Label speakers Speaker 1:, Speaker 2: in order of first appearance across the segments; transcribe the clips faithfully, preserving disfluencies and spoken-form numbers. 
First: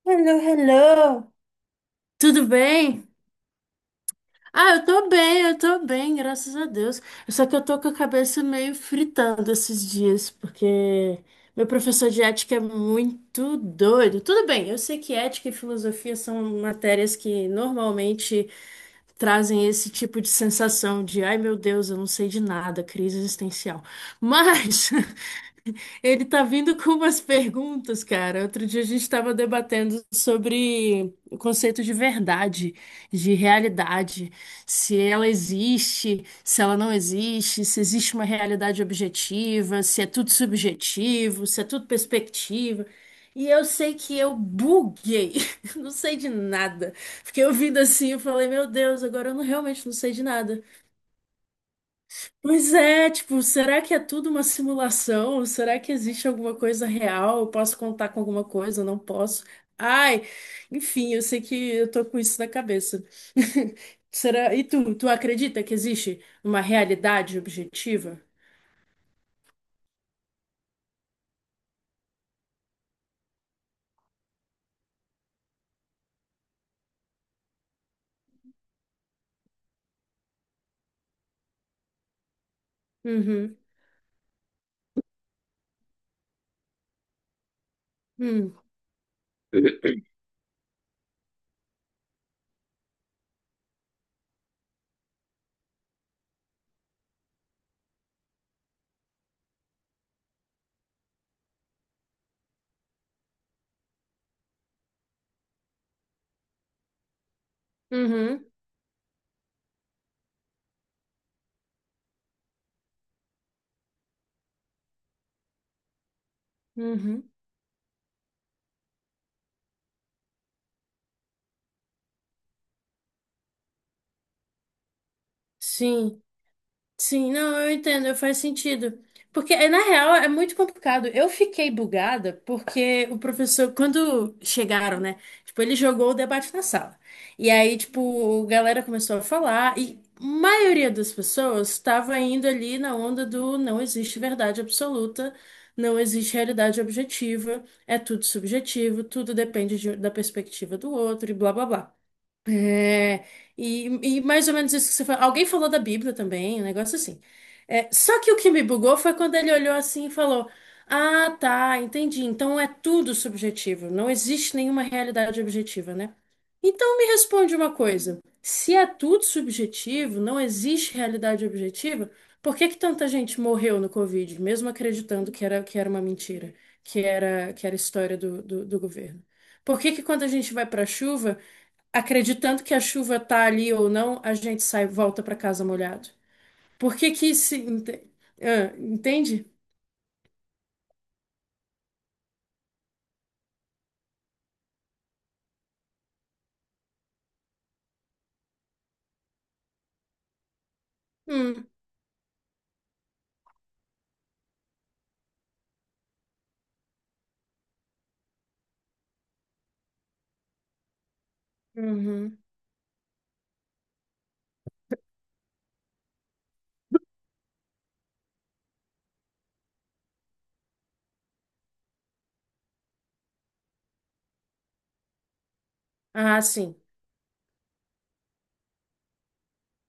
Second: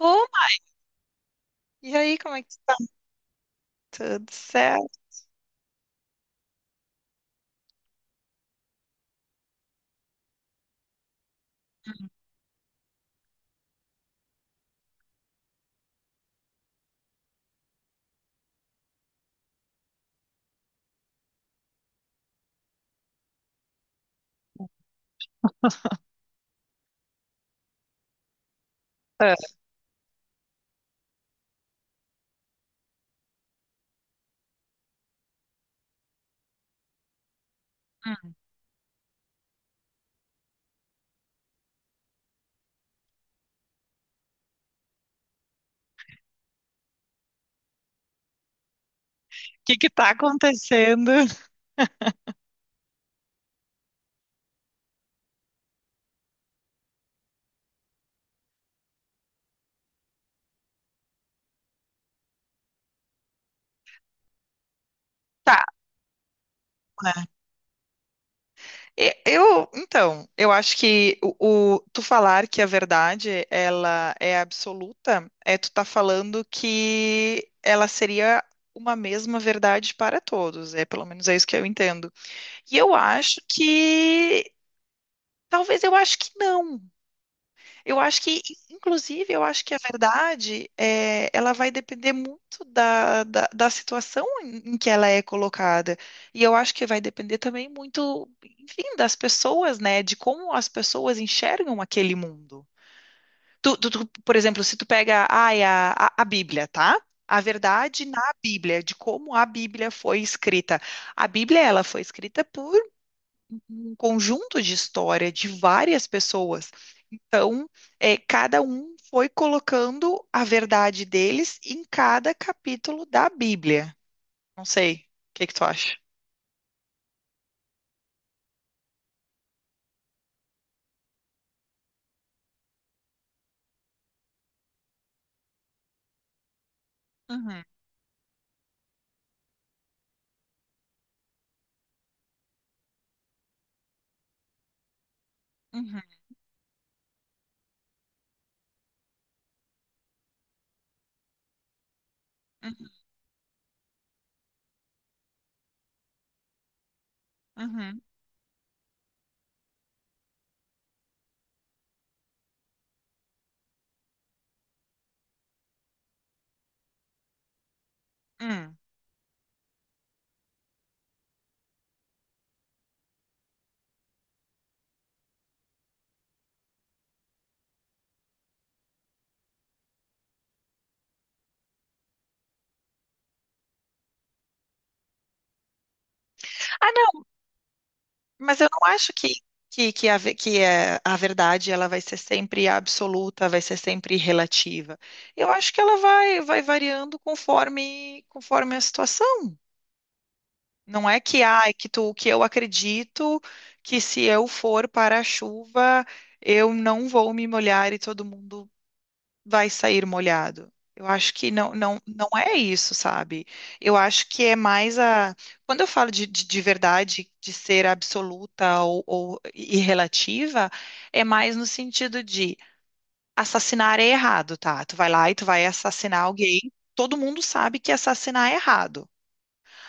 Speaker 1: Ô,
Speaker 2: Hello,
Speaker 1: Ma-
Speaker 2: hello.
Speaker 1: e aí, como é
Speaker 2: Tudo
Speaker 1: que tá?
Speaker 2: bem?
Speaker 1: Tudo
Speaker 2: Ah, eu
Speaker 1: certo?
Speaker 2: tô bem, eu tô bem, graças a Deus. Só que eu tô com a cabeça meio fritando esses dias, porque meu professor de ética é muito doido. Tudo bem, eu sei que ética e filosofia são matérias que normalmente trazem esse tipo de sensação de, ai meu Deus, eu não sei de nada, crise existencial. Mas ele tá vindo com umas perguntas, cara. Outro dia a gente
Speaker 1: Ah,
Speaker 2: estava debatendo sobre o conceito de verdade, de realidade, se ela existe, se ela não existe, se existe uma
Speaker 1: hum.
Speaker 2: realidade objetiva, se é tudo subjetivo, se é tudo perspectiva. E eu sei que eu buguei, não sei de nada. Fiquei ouvindo assim, eu falei, meu Deus, agora eu não,
Speaker 1: O que
Speaker 2: realmente
Speaker 1: que
Speaker 2: não
Speaker 1: tá
Speaker 2: sei de nada.
Speaker 1: acontecendo?
Speaker 2: Pois é, tipo, será que é tudo uma simulação? Será que existe alguma coisa real? Eu posso contar com alguma coisa? Eu não posso. Ai, enfim, eu sei que eu tô com isso na cabeça. Será? E tu, tu acredita
Speaker 1: Tá,
Speaker 2: que existe uma
Speaker 1: né?
Speaker 2: realidade objetiva?
Speaker 1: E- Eu, então, eu acho que o, o- tu falar que a verdade, ela é absoluta, é tu tá falando que ela seria uma mesma verdade para todos, é pelo menos é isso que eu entendo. E eu acho
Speaker 2: Uhum,
Speaker 1: que talvez eu acho que não. Eu acho que,
Speaker 2: hum,
Speaker 1: inclusive, eu acho que a verdade é, ela vai depender muito da, da, da situação em em que ela é colocada. E eu acho que vai depender também muito, enfim, das pessoas, né? De como as pessoas enxergam aquele mundo. Tu, tu- tu, por exemplo, se tu pega, ai, a, a, a Bíblia, tá? A verdade na
Speaker 2: uhum,
Speaker 1: Bíblia, de como a Bíblia foi escrita. A Bíblia, ela foi escrita por um conjunto de história de várias pessoas.
Speaker 2: uhum.
Speaker 1: Então, é, cada um foi colocando a verdade deles em cada capítulo da Bíblia. Não sei, o que que tu acha?
Speaker 2: Sim. Sim, não, eu entendo, faz sentido. Porque, eh, na real, é muito complicado. Eu fiquei bugada porque o professor, quando chegaram, né? Tipo, ele jogou o debate na sala. E
Speaker 1: Uhum,
Speaker 2: aí, tipo, a galera começou a falar e a maioria das pessoas estava indo ali na onda do não existe verdade absoluta, não
Speaker 1: uhum,
Speaker 2: existe realidade objetiva, é tudo subjetivo, tudo depende de- da perspectiva do outro e blá, blá, blá.
Speaker 1: uhum,
Speaker 2: É, e, e mais ou menos isso que você falou. Alguém falou da Bíblia também, um negócio assim. É,
Speaker 1: uhum,
Speaker 2: só que o que me bugou foi quando ele olhou assim e falou: Ah, tá, entendi. Então é tudo subjetivo. Não existe nenhuma realidade objetiva, né? Então me responde uma coisa: se
Speaker 1: uhum.
Speaker 2: é tudo subjetivo, não existe realidade objetiva, por que que tanta gente morreu no Covid, mesmo acreditando que era, que era uma mentira, que era, que era história do, do do governo? Por que que quando a gente vai para a chuva acreditando que a chuva tá ali ou não, a gente sai, volta para casa molhado.
Speaker 1: Ah,
Speaker 2: Por que
Speaker 1: não,
Speaker 2: que se ente-
Speaker 1: mas eu
Speaker 2: ah,
Speaker 1: não acho que,
Speaker 2: entende?
Speaker 1: que, que, a, ve- que é, a verdade ela vai ser sempre absoluta, vai ser sempre relativa. Eu acho que ela vai, vai variando conforme, conforme a situação. Não é que ah,
Speaker 2: Hum,
Speaker 1: é que tu que eu acredito que se eu for para a chuva, eu não vou me molhar e todo mundo vai sair molhado. Eu acho que não, não, não
Speaker 2: uhum.
Speaker 1: é isso, sabe? Eu acho que é mais a. Quando eu falo de, de, de verdade, de ser absoluta ou, ou e relativa, é mais no sentido de assassinar é errado, tá? Tu vai lá e tu vai assassinar
Speaker 2: Ah,
Speaker 1: alguém,
Speaker 2: sim.
Speaker 1: todo mundo sabe que assassinar é errado.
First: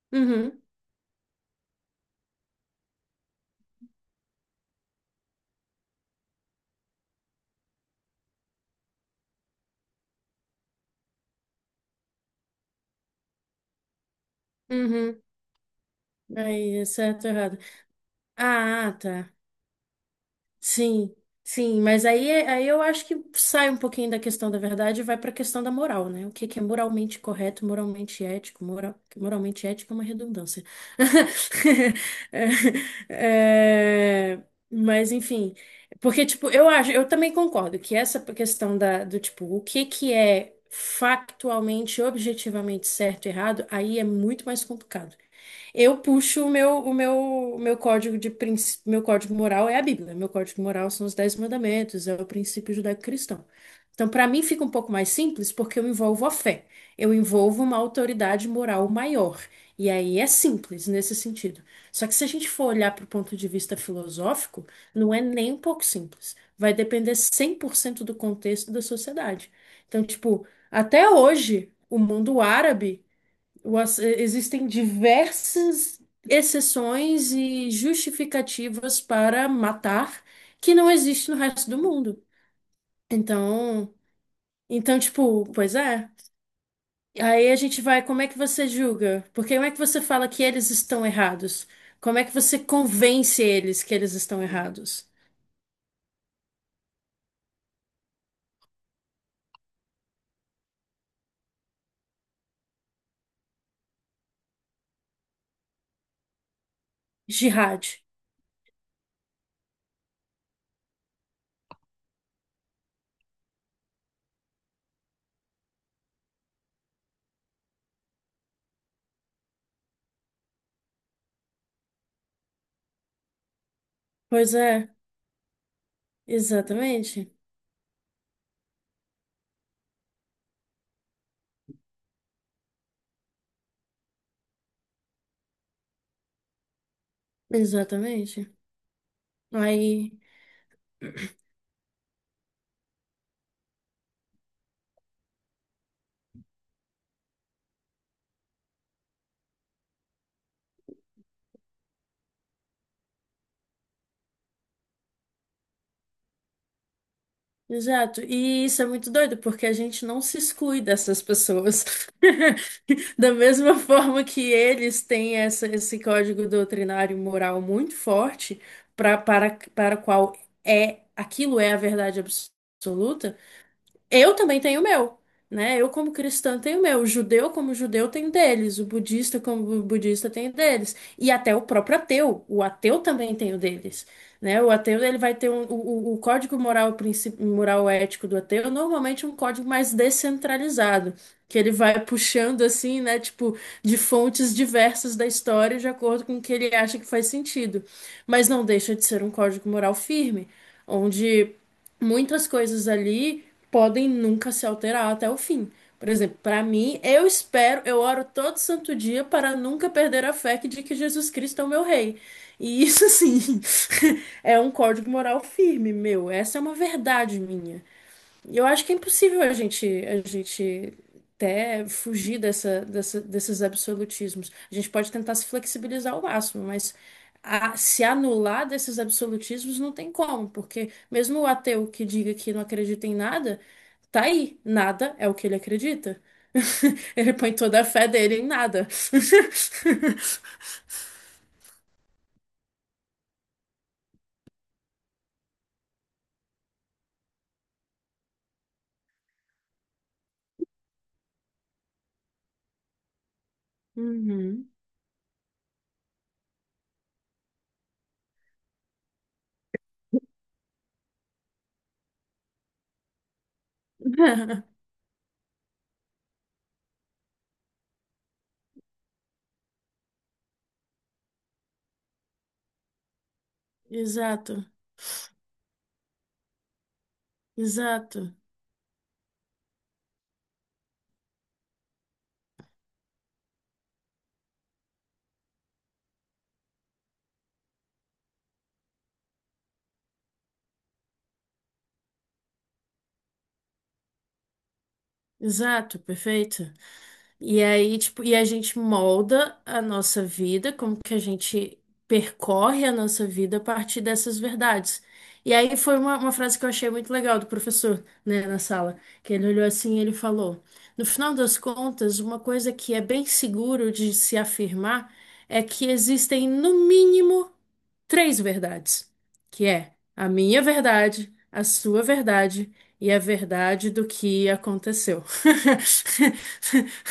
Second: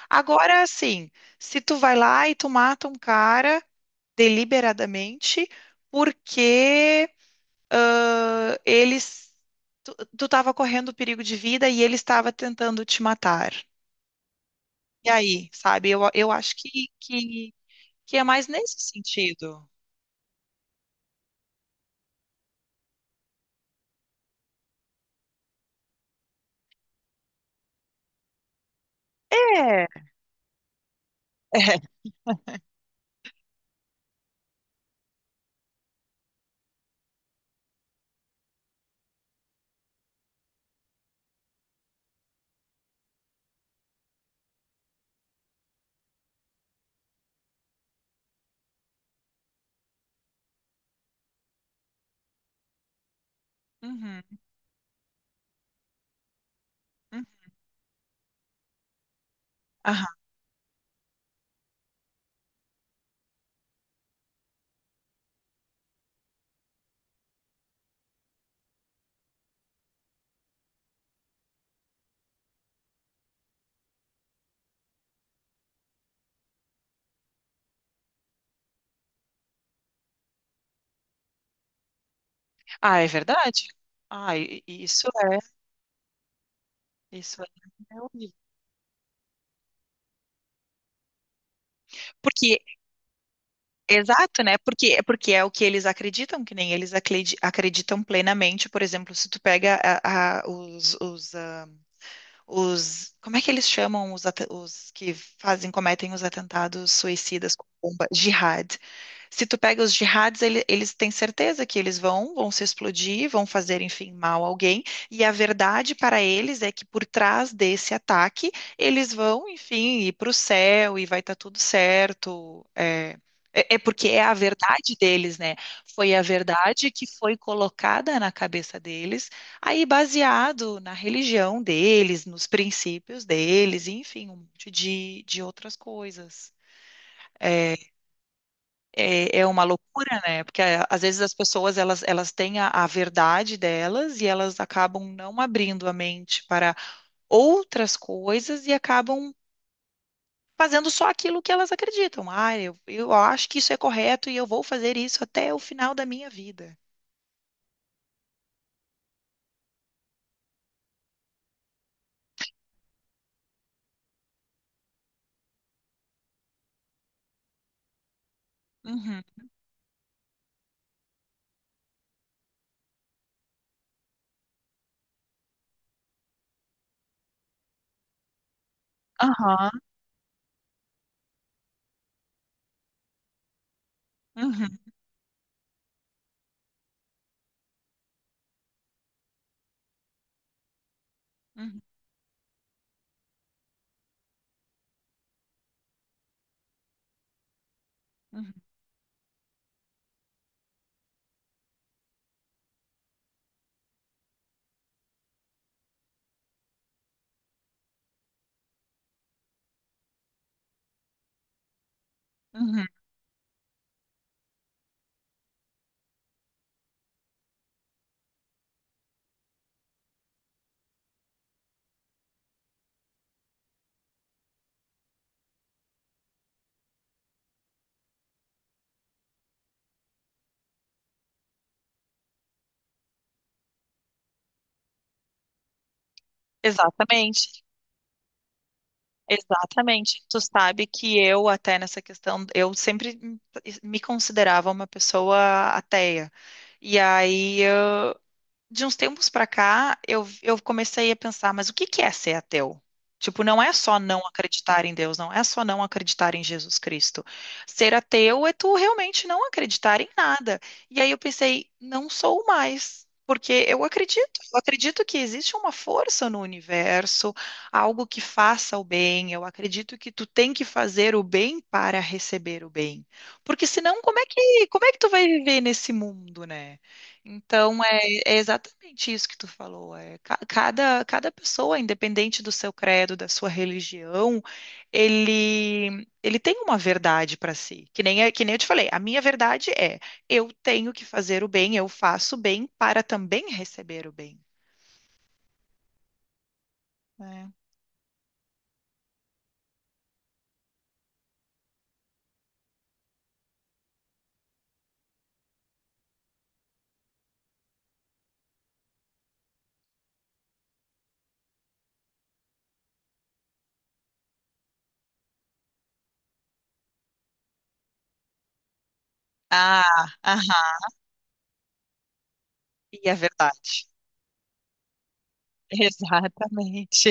Speaker 1: Agora,
Speaker 2: Uhum,
Speaker 1: assim, se tu vai lá e tu mata um cara deliberadamente porque ah, eles tu, tu tava correndo perigo de vida e ele estava tentando te matar. E
Speaker 2: uhum.
Speaker 1: aí, sabe? Eu, eu acho
Speaker 2: Aí, é
Speaker 1: que,
Speaker 2: certo, ou
Speaker 1: que,
Speaker 2: errado.
Speaker 1: que é mais nesse
Speaker 2: Ah, tá.
Speaker 1: sentido.
Speaker 2: Sim, sim, mas aí, é, aí eu acho que sai um pouquinho da questão da verdade e vai para a questão da moral, né? O que que é moralmente correto, moralmente ético, moral, moralmente
Speaker 1: É. É.
Speaker 2: ético é uma redundância. É, é, mas enfim, porque tipo, eu acho, eu também concordo que essa questão da, do tipo, o que que é factualmente, objetivamente certo e errado, aí é muito mais complicado. Eu puxo o meu, o meu, o meu código de princ- meu código moral é a Bíblia. Meu código moral são os Dez Mandamentos, é o princípio judaico-cristão. Então,
Speaker 1: Uhum,
Speaker 2: para mim fica um pouco mais simples porque eu envolvo a fé. Eu
Speaker 1: uhum.
Speaker 2: envolvo uma autoridade moral maior. E
Speaker 1: Aham.
Speaker 2: aí é simples nesse sentido. Só que se a gente for olhar para o ponto de vista filosófico, não é nem um pouco simples. Vai depender cem por cento do contexto da sociedade. Então, tipo, até hoje, o mundo árabe, o ass- eh, existem diversas exceções e justificativas para matar que não existe no resto do mundo.
Speaker 1: Ah, é verdade?
Speaker 2: Então,
Speaker 1: Ah, i- i-
Speaker 2: então,
Speaker 1: isso é,
Speaker 2: tipo, pois é.
Speaker 1: isso é
Speaker 2: Aí a gente
Speaker 1: é
Speaker 2: vai, como é
Speaker 1: horrível.
Speaker 2: que você julga? Porque como é que você fala que eles estão errados? Como é que você
Speaker 1: Porque
Speaker 2: convence eles que eles estão
Speaker 1: Exato, né? Porque,
Speaker 2: errados?
Speaker 1: porque é o que eles acreditam, que nem eles acredi- acreditam plenamente. Por exemplo, se tu pega a- a- os, os, ah, os, como é que eles chamam os, ata- os que fazem, cometem os atentados suicidas com
Speaker 2: Jihad.
Speaker 1: bomba? Jihad. Se tu pega os jihads, ele- eles têm certeza que eles vão, vão se explodir, vão fazer, enfim, mal a alguém. E a verdade para eles é que por trás desse ataque, eles vão, enfim, ir para o céu e vai estar tudo certo. É, é é porque é a
Speaker 2: Pois é,
Speaker 1: verdade deles, né? Foi a verdade que
Speaker 2: exatamente.
Speaker 1: foi colocada na cabeça deles. Aí, baseado na religião deles, nos princípios deles, enfim, um monte de, de outras coisas. É,
Speaker 2: Exatamente.
Speaker 1: é, é uma
Speaker 2: Aí.
Speaker 1: loucura, né? Porque é, às vezes as pessoas elas, elas têm a, a verdade delas e elas acabam não abrindo a mente para outras coisas e acabam fazendo só aquilo que elas acreditam. Ah, eu, eu acho que isso é correto e eu vou fazer isso até o final da minha vida.
Speaker 2: Exato, e isso é muito doido, porque a gente não se exclui dessas pessoas. Da mesma forma que eles têm essa, esse código doutrinário moral muito forte, pra,
Speaker 1: Uhum.
Speaker 2: para, para o qual é aquilo é a verdade absoluta, eu também tenho o meu, né? Eu, como cristã, tenho o meu. O judeu, como judeu, tem o deles. O budista, como
Speaker 1: Aham.
Speaker 2: bu- budista, tem o deles. E até o próprio ateu. O ateu também tem o deles, né? O
Speaker 1: Uhum.
Speaker 2: ateu, ele vai ter um, o, o o código moral, princi- moral ético do ateu, normalmente é um código mais descentralizado, que ele
Speaker 1: Uhum.
Speaker 2: vai puxando, assim, né? Tipo, de fontes diversas da história, de acordo com o que ele acha que faz sentido. Mas
Speaker 1: Uhum.
Speaker 2: não deixa de ser um código moral firme, onde muitas coisas ali podem nunca se alterar até o fim. Por exemplo, para mim, eu espero, eu oro todo santo dia para nunca perder a fé que- de que Jesus Cristo é o meu rei. E
Speaker 1: Uhum.
Speaker 2: isso, assim, é um código moral firme, meu. Essa é uma verdade minha. Eu acho que é impossível a gente a gente até fugir dessa, dessa- desses absolutismos. A gente pode tentar se flexibilizar ao máximo, mas a- se anular desses absolutismos não tem como, porque mesmo o ateu que diga que não acredita em nada, tá aí, nada é o que ele acredita. Ele põe
Speaker 1: Exatamente.
Speaker 2: toda a fé dele em nada.
Speaker 1: Exatamente. Tu sabe que eu, até nessa questão, eu sempre me me considerava uma pessoa ateia. E aí de uns tempos pra cá, eu, eu comecei a pensar, mas o que que é ser ateu? Tipo, não é só não
Speaker 2: Uhum.
Speaker 1: acreditar em Deus, não é só não acreditar em Jesus Cristo. Ser ateu é tu realmente não acreditar em nada. E aí eu pensei, não sou mais, porque eu acredito, eu acredito que existe uma força no universo, algo que faça o bem. Eu acredito que tu tem que fazer o bem para receber o bem. Porque senão, como é
Speaker 2: Exato,
Speaker 1: que, como é que tu vai viver nesse mundo, né? Então,
Speaker 2: exato,
Speaker 1: é exatamente isso que tu falou. É, ca- cada, cada pessoa, independente do seu credo, da sua religião, ele, ele tem uma verdade para si. Que nem, é- que nem eu te falei, a minha verdade é eu tenho que fazer o bem, eu faço o bem para também receber o bem.
Speaker 2: exato, perfeito.
Speaker 1: Né?
Speaker 2: E aí, tipo, e a gente molda a nossa vida, como que a gente percorre a nossa vida a partir dessas verdades. E aí foi uma, uma frase que eu achei muito legal do professor, né, na sala, que ele olhou assim e ele falou: No final das contas, uma coisa que é bem seguro de se afirmar é que existem, no mínimo, três verdades, que é
Speaker 1: Ah,
Speaker 2: a minha
Speaker 1: aham,
Speaker 2: verdade, a sua verdade
Speaker 1: e
Speaker 2: e
Speaker 1: é
Speaker 2: a
Speaker 1: verdade.
Speaker 2: verdade do que aconteceu.
Speaker 1: Exatamente.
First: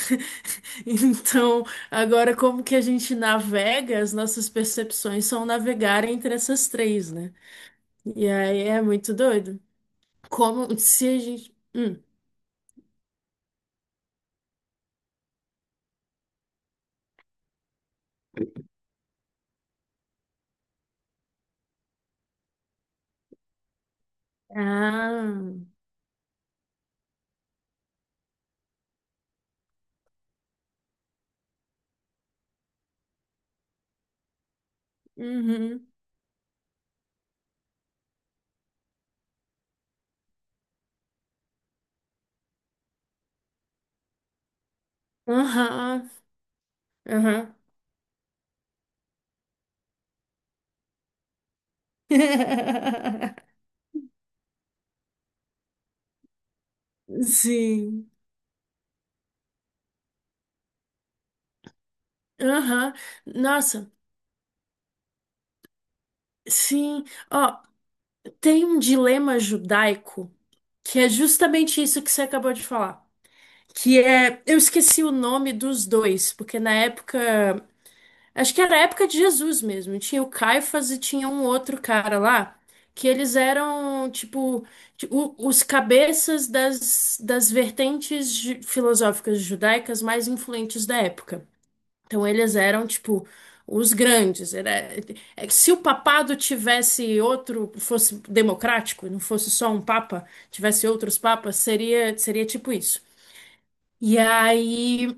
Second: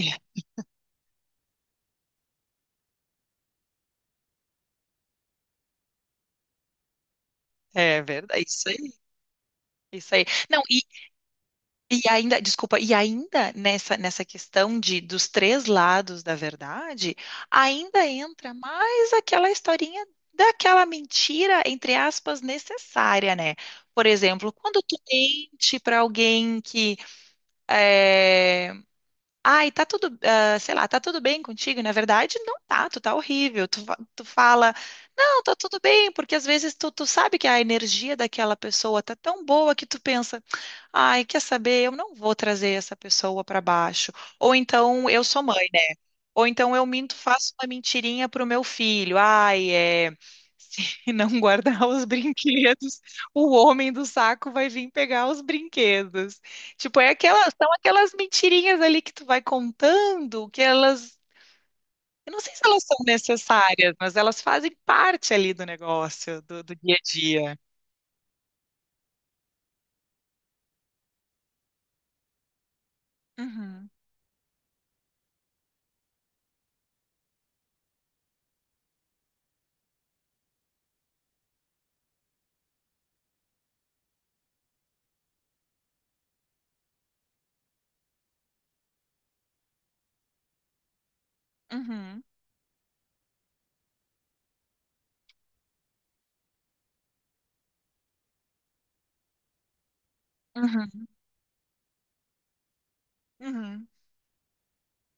Speaker 2: Então, agora como que a gente navega, as nossas percepções são navegar entre essas três, né?
Speaker 1: É
Speaker 2: E
Speaker 1: verdade,
Speaker 2: aí
Speaker 1: isso aí.
Speaker 2: é muito doido.
Speaker 1: Isso aí. Não,
Speaker 2: Como se a gente. Hum.
Speaker 1: e ainda, desculpa, e ainda nessa, nessa, questão de dos três lados da verdade, ainda entra mais aquela historinha daquela mentira, entre aspas, necessária, né? Por exemplo, quando tu
Speaker 2: Ah,
Speaker 1: mente para alguém que eh, ai, tá tudo, ah, sei lá, tá tudo bem contigo? E, na verdade, não tá, tu tá horrível. Tu, fa- tu fala, não, tá tudo
Speaker 2: uhum,
Speaker 1: bem, porque às vezes tu, tu sabe que a energia daquela pessoa tá tão boa que tu pensa, ai, quer saber, eu não vou trazer essa pessoa pra baixo. Ou então, eu sou mãe, né?
Speaker 2: aham,
Speaker 1: Ou então eu minto, faço
Speaker 2: aham.
Speaker 1: uma mentirinha pro meu filho. Ai, é. Se não guardar os brinquedos, o homem do saco vai vir pegar os brinquedos. Tipo, é aquelas, são
Speaker 2: Sim,
Speaker 1: aquelas mentirinhas ali que tu vai contando, que elas, eu não sei se elas
Speaker 2: aham.
Speaker 1: são
Speaker 2: Nossa.
Speaker 1: necessárias, mas elas fazem parte ali do negócio, do, do dia a
Speaker 2: Sim,
Speaker 1: dia.
Speaker 2: ó, tem um dilema judaico que é justamente isso que você acabou de falar.
Speaker 1: Uhum,
Speaker 2: Que é, eu esqueci o nome dos dois, porque na época, acho que era a época de Jesus mesmo. Tinha o Caifás e tinha um outro cara lá, que eles eram, tipo, ti- o- os cabeças das, das vertentes ju- filosóficas judaicas mais influentes da época.
Speaker 1: uhum,
Speaker 2: Então eles eram tipo os grandes. Era, é que se o papado tivesse outro, fosse democrático, não fosse só um papa, tivesse
Speaker 1: uhum,
Speaker 2: outros papas, seria seria tipo isso.
Speaker 1: uhum,
Speaker 2: E aí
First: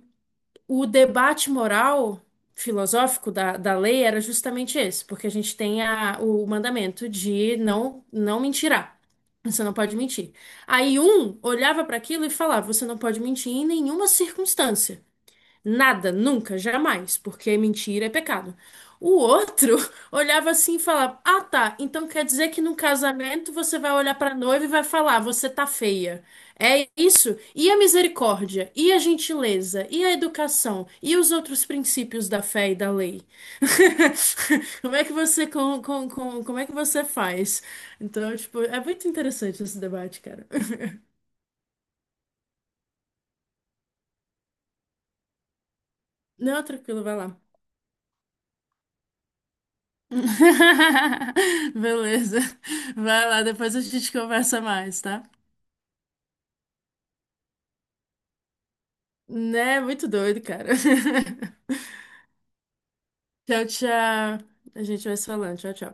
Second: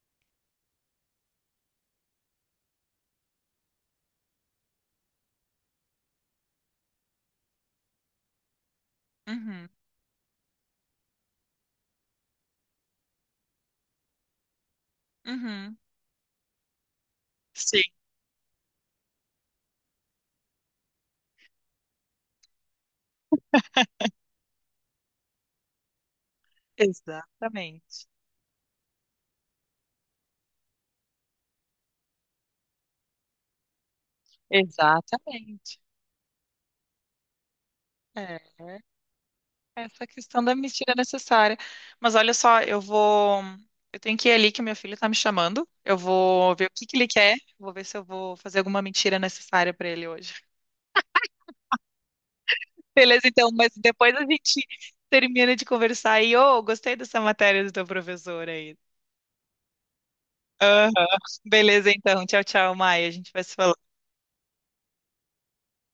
Speaker 2: o debate moral filosófico da, da lei era justamente esse, porque a gente tem a, o mandamento de não não mentirá. Você
Speaker 1: uhum,
Speaker 2: não pode mentir. Aí um olhava para aquilo e falava: você não pode mentir em nenhuma circunstância.
Speaker 1: uhum.
Speaker 2: Nada, nunca, jamais, porque
Speaker 1: Sim,
Speaker 2: mentira é pecado. O outro olhava assim e falava: Ah, tá, então quer dizer que num casamento você vai olhar pra noiva e vai falar: Você tá feia. É isso? E a
Speaker 1: exatamente.
Speaker 2: misericórdia? E a gentileza? E a educação? E os outros princípios da fé e da lei? Como é que você,
Speaker 1: Exatamente.
Speaker 2: com, com, com, como é que você faz? Então,
Speaker 1: É.
Speaker 2: tipo, é muito interessante esse
Speaker 1: Essa
Speaker 2: debate,
Speaker 1: questão
Speaker 2: cara.
Speaker 1: da mentira é necessária. Mas olha só, eu vou. Eu tenho que ir ali que meu filho tá me chamando. Eu vou
Speaker 2: Não,
Speaker 1: ver o que que
Speaker 2: tranquilo,
Speaker 1: ele
Speaker 2: vai
Speaker 1: quer.
Speaker 2: lá.
Speaker 1: Vou ver se eu vou fazer alguma mentira necessária pra ele hoje.
Speaker 2: Beleza.
Speaker 1: Beleza,
Speaker 2: Vai lá,
Speaker 1: então, mas
Speaker 2: depois a gente
Speaker 1: depois a
Speaker 2: conversa
Speaker 1: gente
Speaker 2: mais, tá?
Speaker 1: termina de conversar e, ô, gostei dessa matéria do teu professor aí.
Speaker 2: Né? Muito doido, cara.
Speaker 1: Aham. Beleza, então. Tchau, tchau, Maia. A gente vai se
Speaker 2: Tchau,
Speaker 1: falando.
Speaker 2: tchau. A gente vai se falando. Tchau, tchau.